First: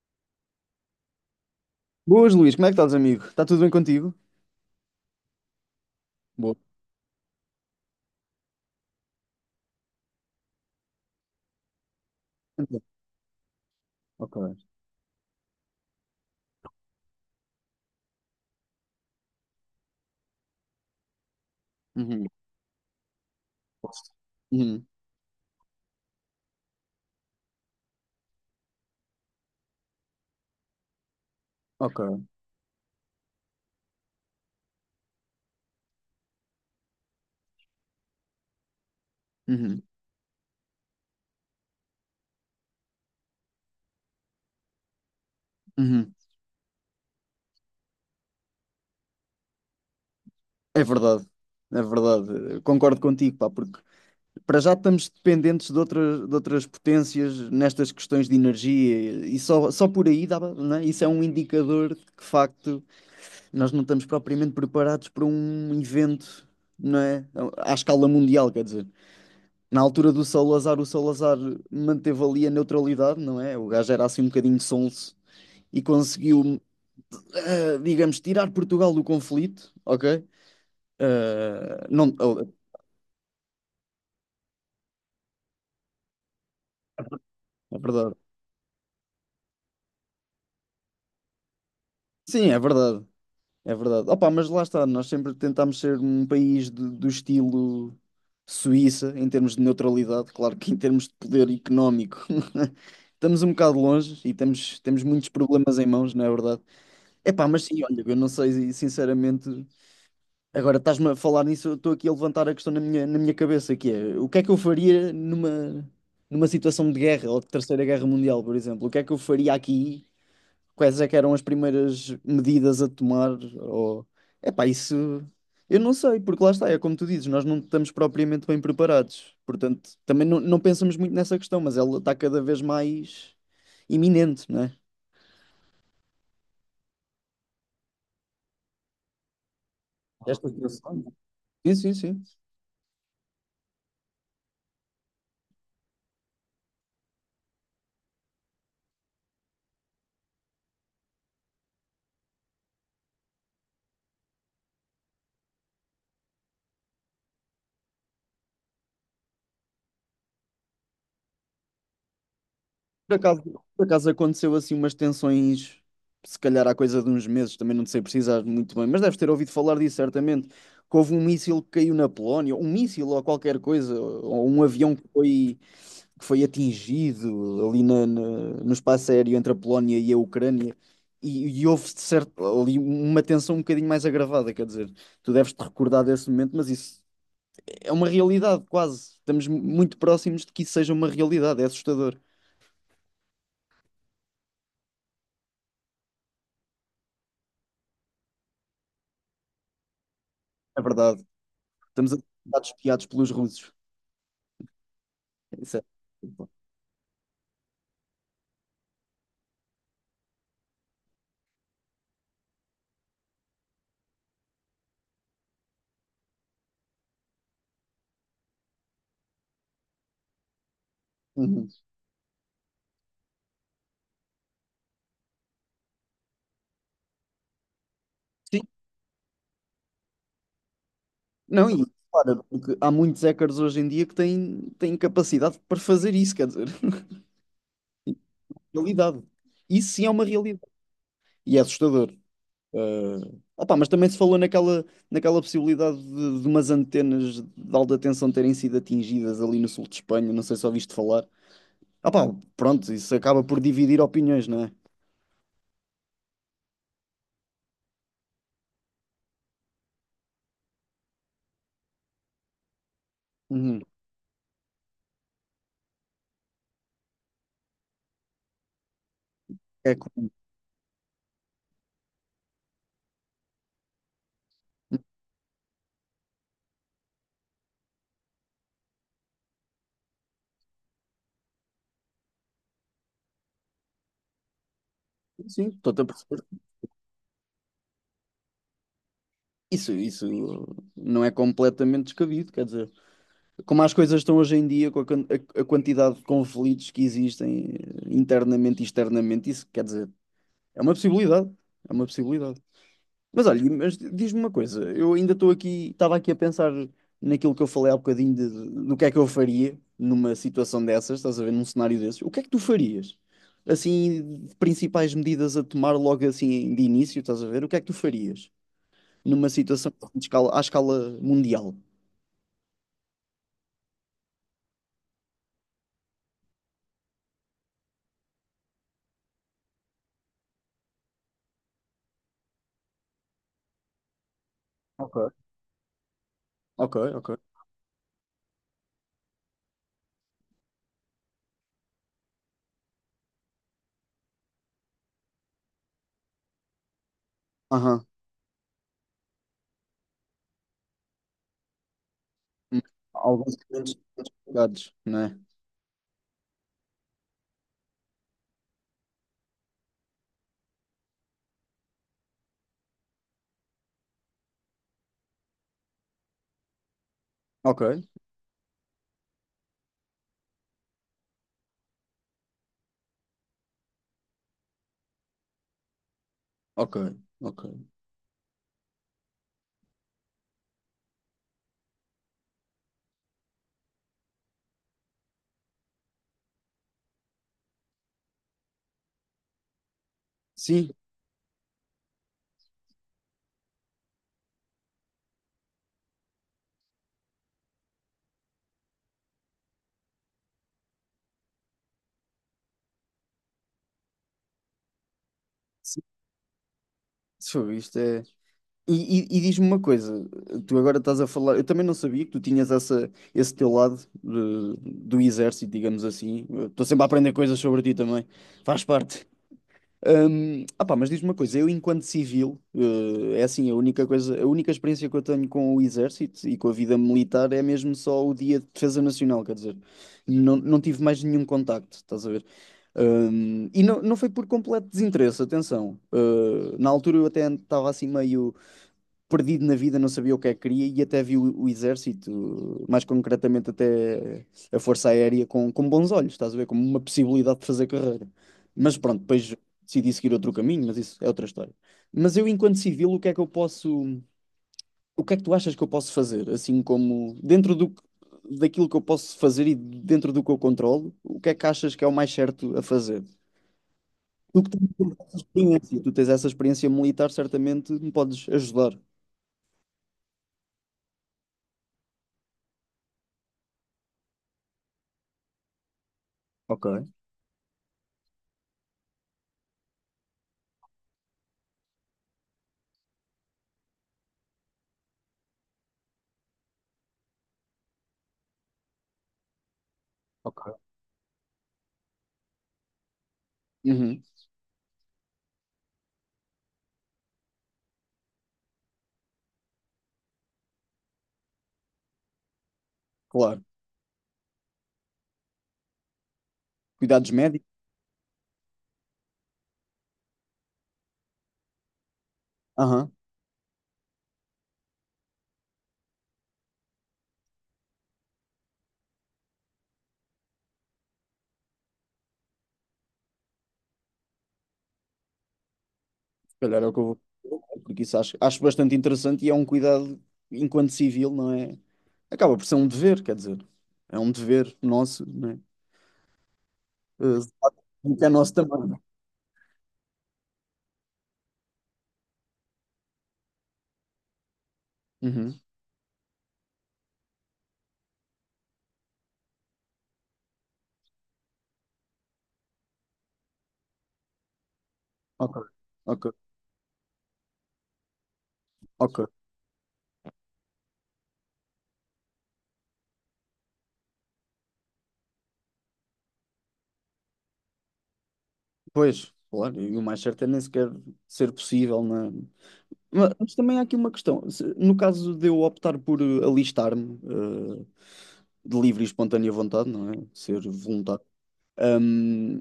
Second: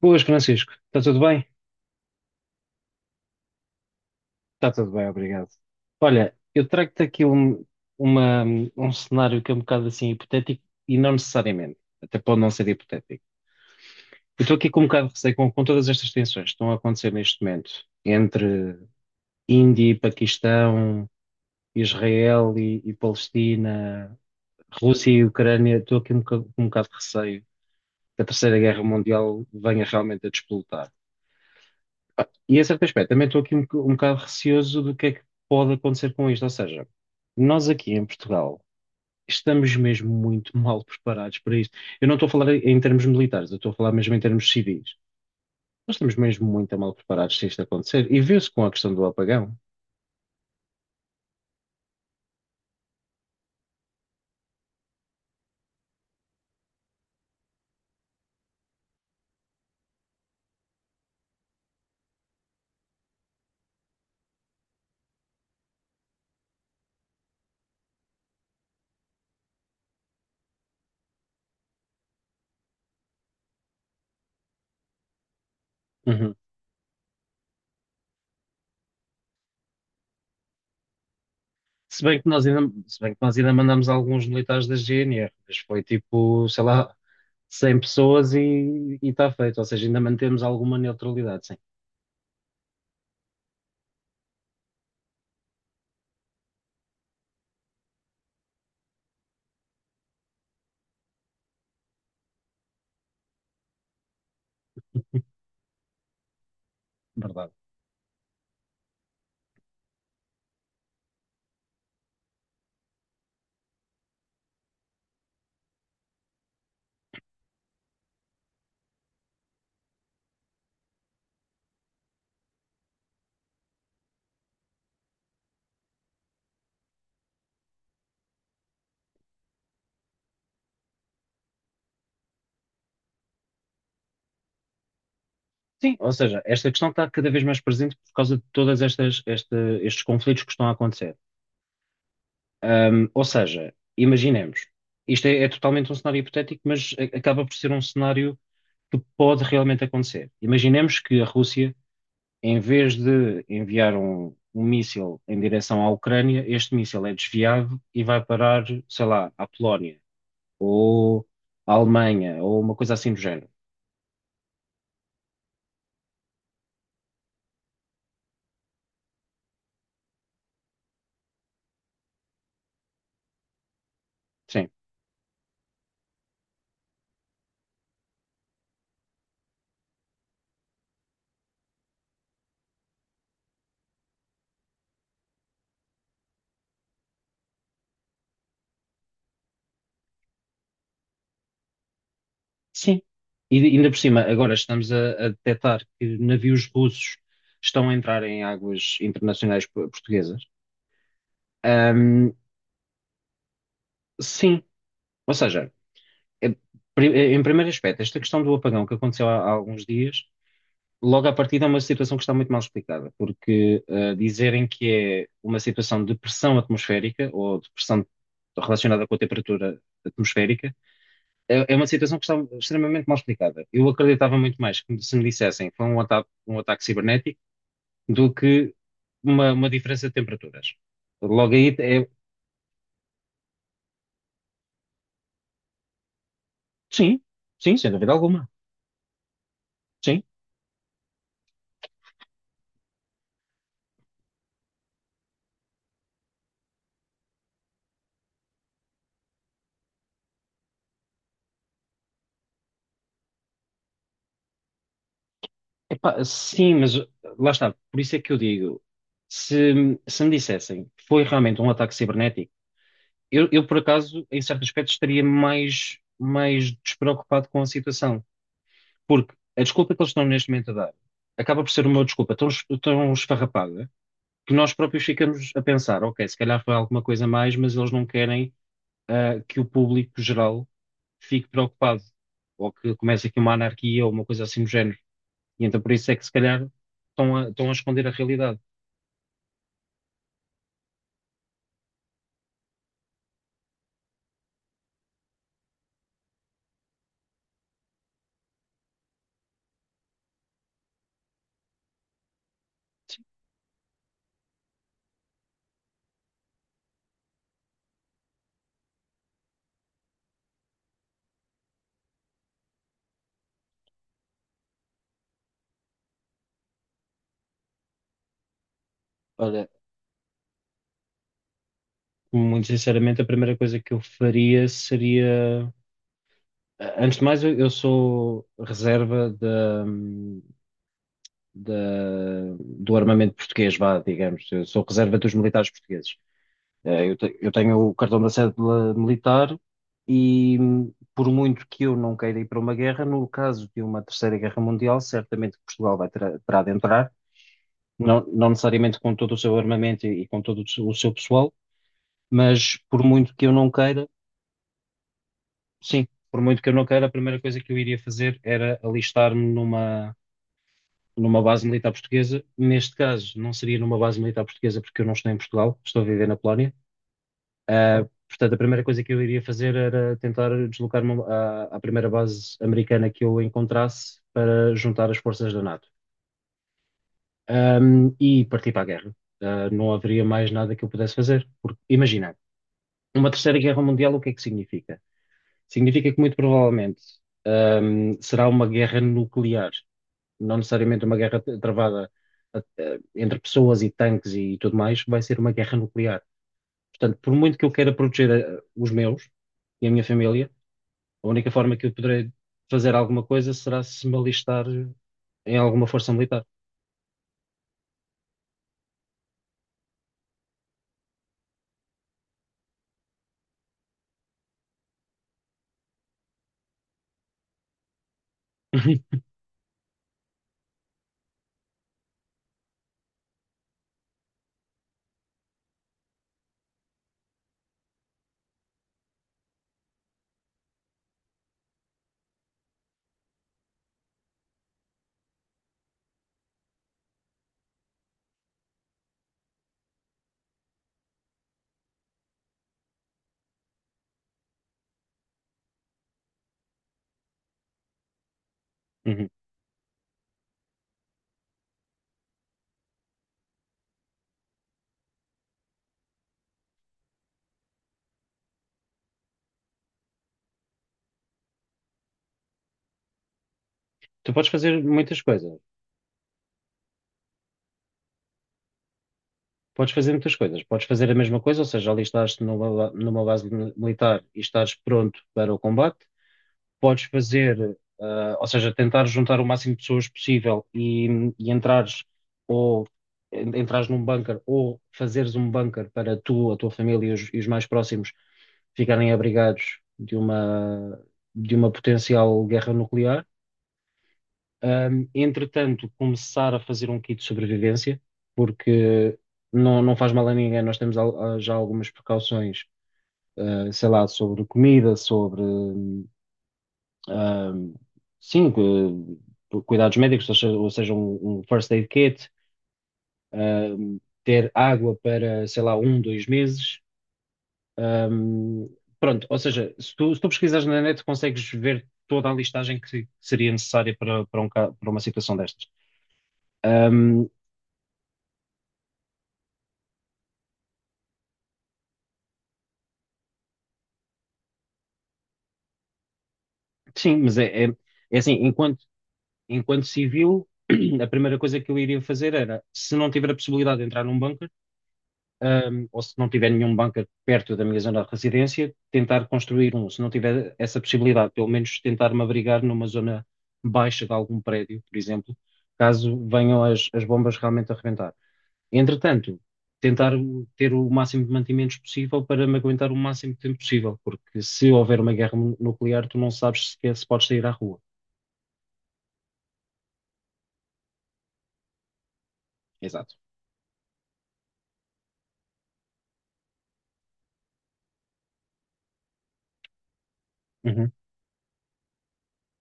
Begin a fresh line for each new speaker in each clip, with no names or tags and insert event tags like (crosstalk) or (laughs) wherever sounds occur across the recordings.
Boas, Francisco. Está tudo bem?
Boas, Luís, como é que estás, amigo? Está tudo bem contigo?
Está tudo bem, obrigado. Olha,
Boa.
eu trago-te aqui uma- um cenário que é um bocado assim hipotético e não necessariamente, até pode não ser
Então,
hipotético. Eu estou
Ok.
aqui com um bocado de receio com todas estas tensões que estão a acontecer neste momento entre Índia e Paquistão,
Uhum.
Israel e Palestina,
Uhum.
Rússia e Ucrânia. Estou aqui com um bocado de receio que a Terceira Guerra Mundial venha realmente a despoletar.
Ok.
E a certo aspecto, também estou aqui um bocado receoso do que é que pode acontecer com isto. Ou seja, nós aqui em Portugal estamos
Uhum.
mesmo muito (laughs) mal preparados para isto. Eu não estou a falar em termos militares, eu estou a falar mesmo em termos civis. Nós
Uhum.
estamos mesmo muito mal preparados se isto acontecer. E viu-se com a questão do apagão.
É verdade, é verdade. Eu concordo contigo, pá, porque para já estamos dependentes de outras potências nestas questões de energia e só por aí dá, não é? Isso é um indicador de que, de facto, nós não estamos propriamente preparados para um evento, não é? À escala mundial, quer dizer. Na altura do Salazar, o Salazar manteve ali a neutralidade, não é? O gajo era assim um bocadinho sonso e
Uhum.
conseguiu, digamos, tirar Portugal do conflito, ok? Eh,
Se
não,
bem que
oh,
nós ainda, Se bem que nós ainda mandamos alguns militares da GNR, mas foi tipo, sei lá,
é
100
verdade.
pessoas e está feito. Ou seja, ainda mantemos alguma neutralidade, sim,
Sim, é verdade. É verdade. Opa, mas lá está, nós sempre tentámos ser um país do estilo Suíça, em termos de neutralidade, claro que em termos de poder económico. (laughs) Estamos um bocado longe e temos muitos problemas em mãos, não é verdade? Epá,
verdade.
mas sim, olha, eu não sei sinceramente. Agora estás-me a falar nisso, eu estou aqui a levantar a questão na minha cabeça, que é o que é que eu faria numa situação de guerra ou de Terceira Guerra Mundial, por exemplo? O que é que eu faria aqui? Quais é que eram as primeiras medidas a tomar? Ou... Epá, isso eu não sei, porque lá está, é como tu dizes, nós não estamos propriamente bem preparados. Portanto, também não pensamos muito nessa questão, mas ela está cada vez mais iminente, não é?
Sim, ou seja, esta questão está cada vez mais presente por causa de todas estes conflitos
Esta
que estão a
situação.
acontecer.
Sim, sim, sim.
Ou seja, imaginemos, isto é totalmente um cenário hipotético, mas acaba por ser um cenário que pode realmente acontecer. Imaginemos que a Rússia, em vez de enviar um míssil em direção à Ucrânia, este míssil é desviado e vai parar, sei lá, à Polónia ou à Alemanha ou uma coisa assim
Por
do
acaso,
género.
por acaso aconteceu assim umas tensões, se calhar há coisa de uns meses, também não te sei precisar muito bem, mas deves ter ouvido falar disso certamente, que houve um míssil que caiu na Polónia, um míssil ou qualquer coisa, ou um
Sim.
avião que foi atingido ali no espaço aéreo entre a Polónia e a Ucrânia, e houve de certo, ali uma tensão um bocadinho mais agravada, quer dizer, tu deves te recordar desse momento, mas isso é uma realidade quase, estamos muito próximos de que isso seja uma realidade, é assustador.
Sim. E ainda por cima, agora estamos a detectar que navios russos estão a entrar em águas internacionais portuguesas.
É verdade. Estamos a ser
Ahm,
espiados pelos russos.
sim, ou seja,
Isso culpa.
é- em primeiro aspecto, esta questão do apagão que aconteceu há alguns dias, logo à partida é uma situação que está muito mal explicada, porque dizerem que é uma situação de pressão atmosférica ou de pressão relacionada com a temperatura atmosférica
Uhum.
é uma situação que está extremamente mal explicada. Eu acreditava muito mais que se me dissessem que foi um ataque cibernético do
Sim.
que uma diferença de temperaturas. Logo
Não,
aí,
e
é,
claro, porque há muitos hackers hoje em dia que têm capacidade para fazer isso, quer dizer,
sim,
(laughs)
sim, sem dúvida alguma.
realidade. Isso sim é
Sim,
uma realidade. E é assustador. Eh, opá, mas também se falou naquela possibilidade de umas antenas de alta tensão terem sido atingidas ali no sul de Espanha, não sei se ouviste falar. Opá, pronto, isso acaba por dividir opiniões, não é?
epá, sim, mas lá está. Por isso é que eu digo, se me dissessem que foi realmente um ataque cibernético, eu por
Uhum.
acaso, em certo aspecto, estaria mais despreocupado com a situação. Porque a desculpa
É
que eles estão
comum.
neste momento a dar acaba por ser uma desculpa tão esfarrapada que nós próprios ficamos a pensar, ok, se calhar foi alguma coisa mais, mas eles não querem que o público geral fique preocupado ou que comece aqui uma anarquia ou uma coisa assim do género. E
Sim,
então por
estou-te a
isso é que se
perceber.
calhar estão a esconder a realidade.
Isso não é completamente descabido, quer dizer, como as coisas estão hoje em dia, com a quantidade de conflitos que existem internamente e externamente, isso quer dizer, é uma possibilidade, é uma possibilidade. Mas olha, mas diz-me uma coisa, eu ainda estou aqui, estava aqui a pensar naquilo que eu falei há bocadinho do que é que eu faria numa situação dessas, estás a ver, num cenário desses, o que é que tu farias? Assim, principais medidas a tomar logo assim de início, estás a ver, o que é que tu farias, numa
Olha,
situação de escala, à escala mundial?
muito sinceramente, a primeira coisa que eu faria seria, antes de mais, eu sou reserva do armamento português, vá, digamos. Eu sou reserva
Ok,
dos militares portugueses.
ok,
Eh, Eu,
ok.
te- eu tenho o cartão da cédula militar e, por muito que eu não queira ir para uma guerra, no caso de uma terceira guerra mundial, certamente que Portugal terá de entrar,
Aham.
não necessariamente com todo o seu armamento e com todo o seu pessoal, mas
Hum. Alguns clientes complicados, não é?
por muito que eu não queira, a primeira coisa que eu iria fazer era alistar-me numa, numa base militar portuguesa. Neste caso, não seria numa base militar portuguesa porque eu não estou em Portugal, estou a viver na Polónia.
Ok,
Portanto, a primeira coisa que eu iria fazer era tentar deslocar-me à primeira base americana que eu encontrasse para juntar as forças da NATO,
ok, ok.
E partir para a guerra. Não haveria mais nada que eu pudesse fazer. Porque, imagina, uma terceira guerra mundial, o que é que significa? Significa que muito provavelmente, será uma guerra nuclear, não
Sim,
necessariamente uma guerra travada, entre pessoas e tanques e tudo mais, vai ser uma guerra nuclear. Portanto, por muito que eu queira proteger os meus e a minha família. A única forma que eu poderei fazer alguma coisa será se me alistar em alguma
sim.
força militar.
Isso, isto é. E diz-me uma coisa, tu agora estás a falar, eu também não sabia que tu tinhas esse teu lado de- do exército, digamos assim. Eu estou sempre a aprender coisas sobre ti também, faz
(laughs)
parte. Ah pá, mas diz-me uma coisa, eu enquanto civil, é assim, a única coisa, a única experiência que eu tenho com o exército e com a vida militar é mesmo só o dia de defesa nacional, quer dizer, não tive mais nenhum contacto, estás a ver? E não foi por completo desinteresse, atenção. Na altura eu até estava assim meio, perdido na vida, não sabia o que é que queria e até viu o exército, mais concretamente até a Força Aérea, com bons olhos, estás a ver? Como uma possibilidade de fazer carreira. Mas pronto,
Uhum.
depois decidi seguir outro caminho, mas isso é outra história. Mas eu, enquanto civil, o que é que eu posso. O que é que tu achas que eu posso fazer? Assim como dentro daquilo que eu posso fazer e dentro do que eu controlo, o que é que achas que é o mais certo a fazer?
Tu podes
Tu que
fazer
tens
muitas
essa
coisas.
experiência, tu tens essa experiência militar, certamente me podes ajudar.
Podes fazer muitas coisas. Podes fazer a mesma coisa, ou seja, alistar-te numa base militar e estares pronto para o combate.
Ok,
Podes fazer, ou seja, tentar juntar o máximo de pessoas possível e entrares ou entrares num bunker ou fazeres um bunker para tu, a tua família e os mais próximos ficarem abrigados de
ok.
uma, de uma potencial guerra nuclear.
Uhum.
Entretanto, começar a fazer um kit de sobrevivência, porque não faz mal a ninguém, nós temos já algumas precauções,
Claro.
sei lá, sobre comida, sobre.
Cuidados médicos?
Ahm, sim, cuidados médicos, ou seja, um, um first aid kit,
Aham.
ahm, ter água para, sei lá, um, dois meses. Ahm, Pronto, ou seja, se tu, pesquisares na net, consegues ver toda a listagem que seria necessária para uma situação destas.
Se calhar é o que eu vou.
Ahm,
Porque isso acho bastante interessante e é um cuidado, enquanto civil, não é? Acaba por ser um dever, quer dizer. É um dever nosso, não é?
sim, mas
Eh,
é, é
que é
assim,
nosso também.
enquanto civil, (clears throat) a primeira coisa que eu iria fazer era, se não tiver a possibilidade de entrar num banco,
Uhum.
ou se não tiver nenhum bunker perto da minha zona de residência, tentar construir um. Se não tiver essa possibilidade, pelo menos tentar me abrigar numa zona baixa de algum prédio, por exemplo,
Ok.
caso
Ok.
venham as bombas realmente a reventar.
Ok.
Entretanto, tentar ter o máximo de mantimentos possível para me aguentar o máximo de tempo possível, porque se houver uma guerra nuclear, tu não sabes sequer se podes sair à rua.
Pois, claro. E o mais certo é nem sequer ser possível, não é?
Exato.
Mas também há aqui uma questão. No caso de eu optar por alistar-me, de livre e espontânea vontade, não é? Ser
Uhum.
voluntário. Hum,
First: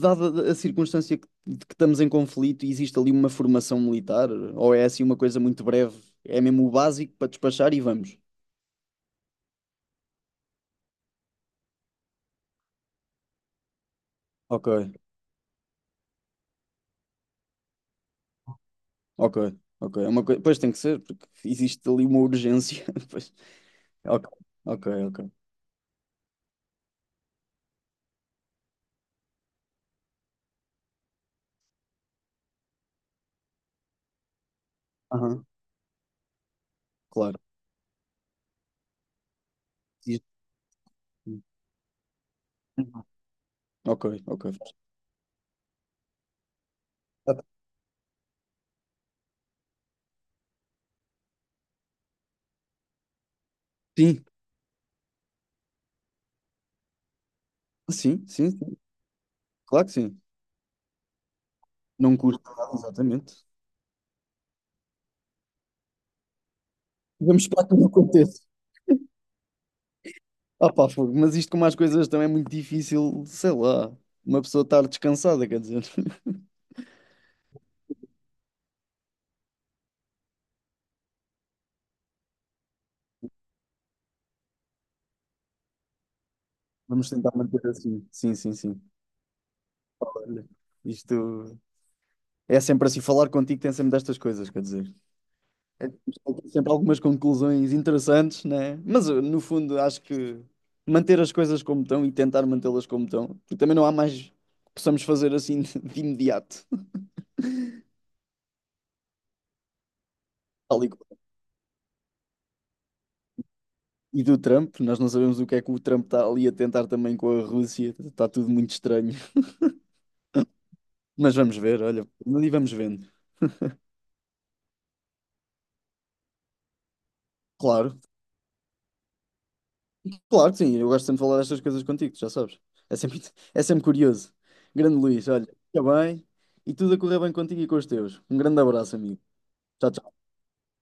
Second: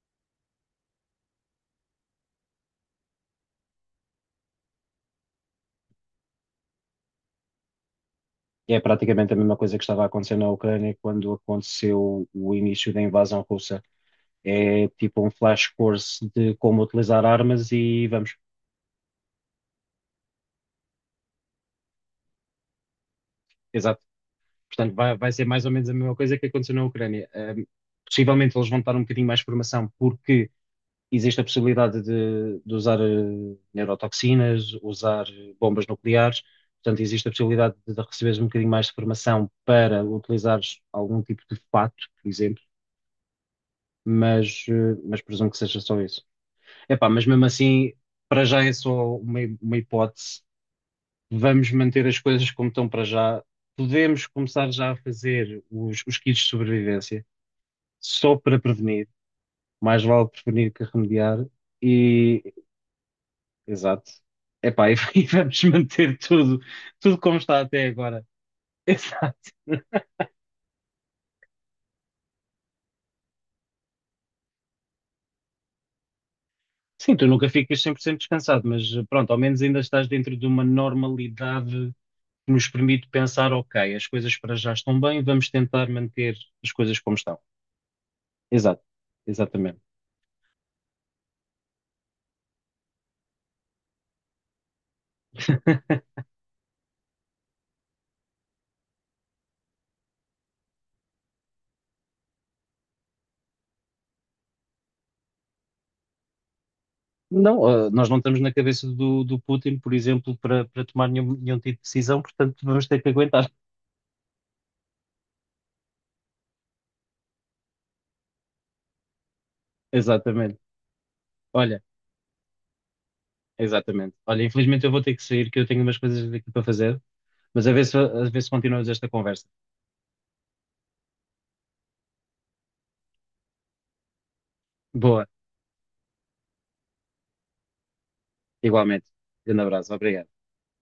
dada a circunstância de que estamos em conflito, existe ali uma formação militar? Ou é assim uma coisa muito breve? É mesmo o básico para despachar e vamos.
É praticamente a mesma coisa que estava a acontecer na Ucrânia quando aconteceu o início da invasão russa.
Ok,
É tipo um flash course de como utilizar armas e vamos.
ok, ok. É uma coisa, pois tem que ser, porque existe ali uma urgência. (laughs) Pois.
Exato.
Ok, ok,
Portanto, vai,
ok.
vai ser mais ou menos a mesma coisa que aconteceu na Ucrânia. Possivelmente eles vão dar um bocadinho mais de formação porque existe a possibilidade de usar neurotoxinas, usar
Aham,
bombas nucleares. Portanto, existe a
claro.
possibilidade de receberes um bocadinho mais de formação para
Existe-
utilizares algum tipo de fato, por exemplo,
Ok, ok.
mas presumo que seja só isso. Epá, mas mesmo assim, para já é só uma hipótese. Vamos manter as coisas como estão para já.
Sim,
Podemos começar já a fazer os kits de sobrevivência,
sim,
só
sim,
para
sim.
prevenir.
Claro que
Mais
sim.
vale prevenir que remediar.
Não custa
E,
nada, exatamente.
exato. Epá, e, (laughs) e vamos manter tudo como
Vamos
está
esperar que
até
não
agora.
aconteça.
(laughs) Exato.
Ah pá, fogo, mas isto com mais coisas também é muito difícil, sei lá, uma pessoa estar descansada, quer dizer. (laughs)
Sim, tu nunca ficas 100% descansado, mas pronto, ao menos ainda estás dentro de uma normalidade que nos permite pensar, ok, as coisas para já estão bem, vamos tentar manter as coisas
Vamos
como
tentar
estão.
manter assim. Sim, sim, sim.
Exato, exatamente.
Olha, isto é sempre assim, falar contigo tem sempre destas coisas, quer dizer. É,
(laughs)
temos sempre algumas conclusões interessantes, né? Mas no fundo acho que manter as coisas como estão e tentar mantê-las como estão, porque também não há mais que possamos fazer assim (laughs) de imediato.
Não, nós não estamos na cabeça do Putin, por exemplo, para,
Tal e
tomar
qual.
nenhum tipo de decisão, portanto vamos ter que aguentar.
E do Trump, nós não sabemos o que é que o Trump está ali a tentar também com a Rússia, está tudo muito estranho.
(laughs) Exatamente.
Mas vamos
Olha,
ver, olha, e vamos vendo.
exatamente. Olha, infelizmente eu vou ter que sair, que eu tenho umas coisas aqui para fazer, mas
Claro,
a ver se continuamos esta conversa.
claro que sim, eu gosto sempre de falar destas coisas contigo, tu já sabes. É sempre, é sempre curioso. Grande
Boa,
Luís, olha, fica bem e tudo a correr bem contigo e com os teus. Um grande abraço,
igualmente.
amigo.
Grande
Tchau,
abraço,
tchau.
obrigado.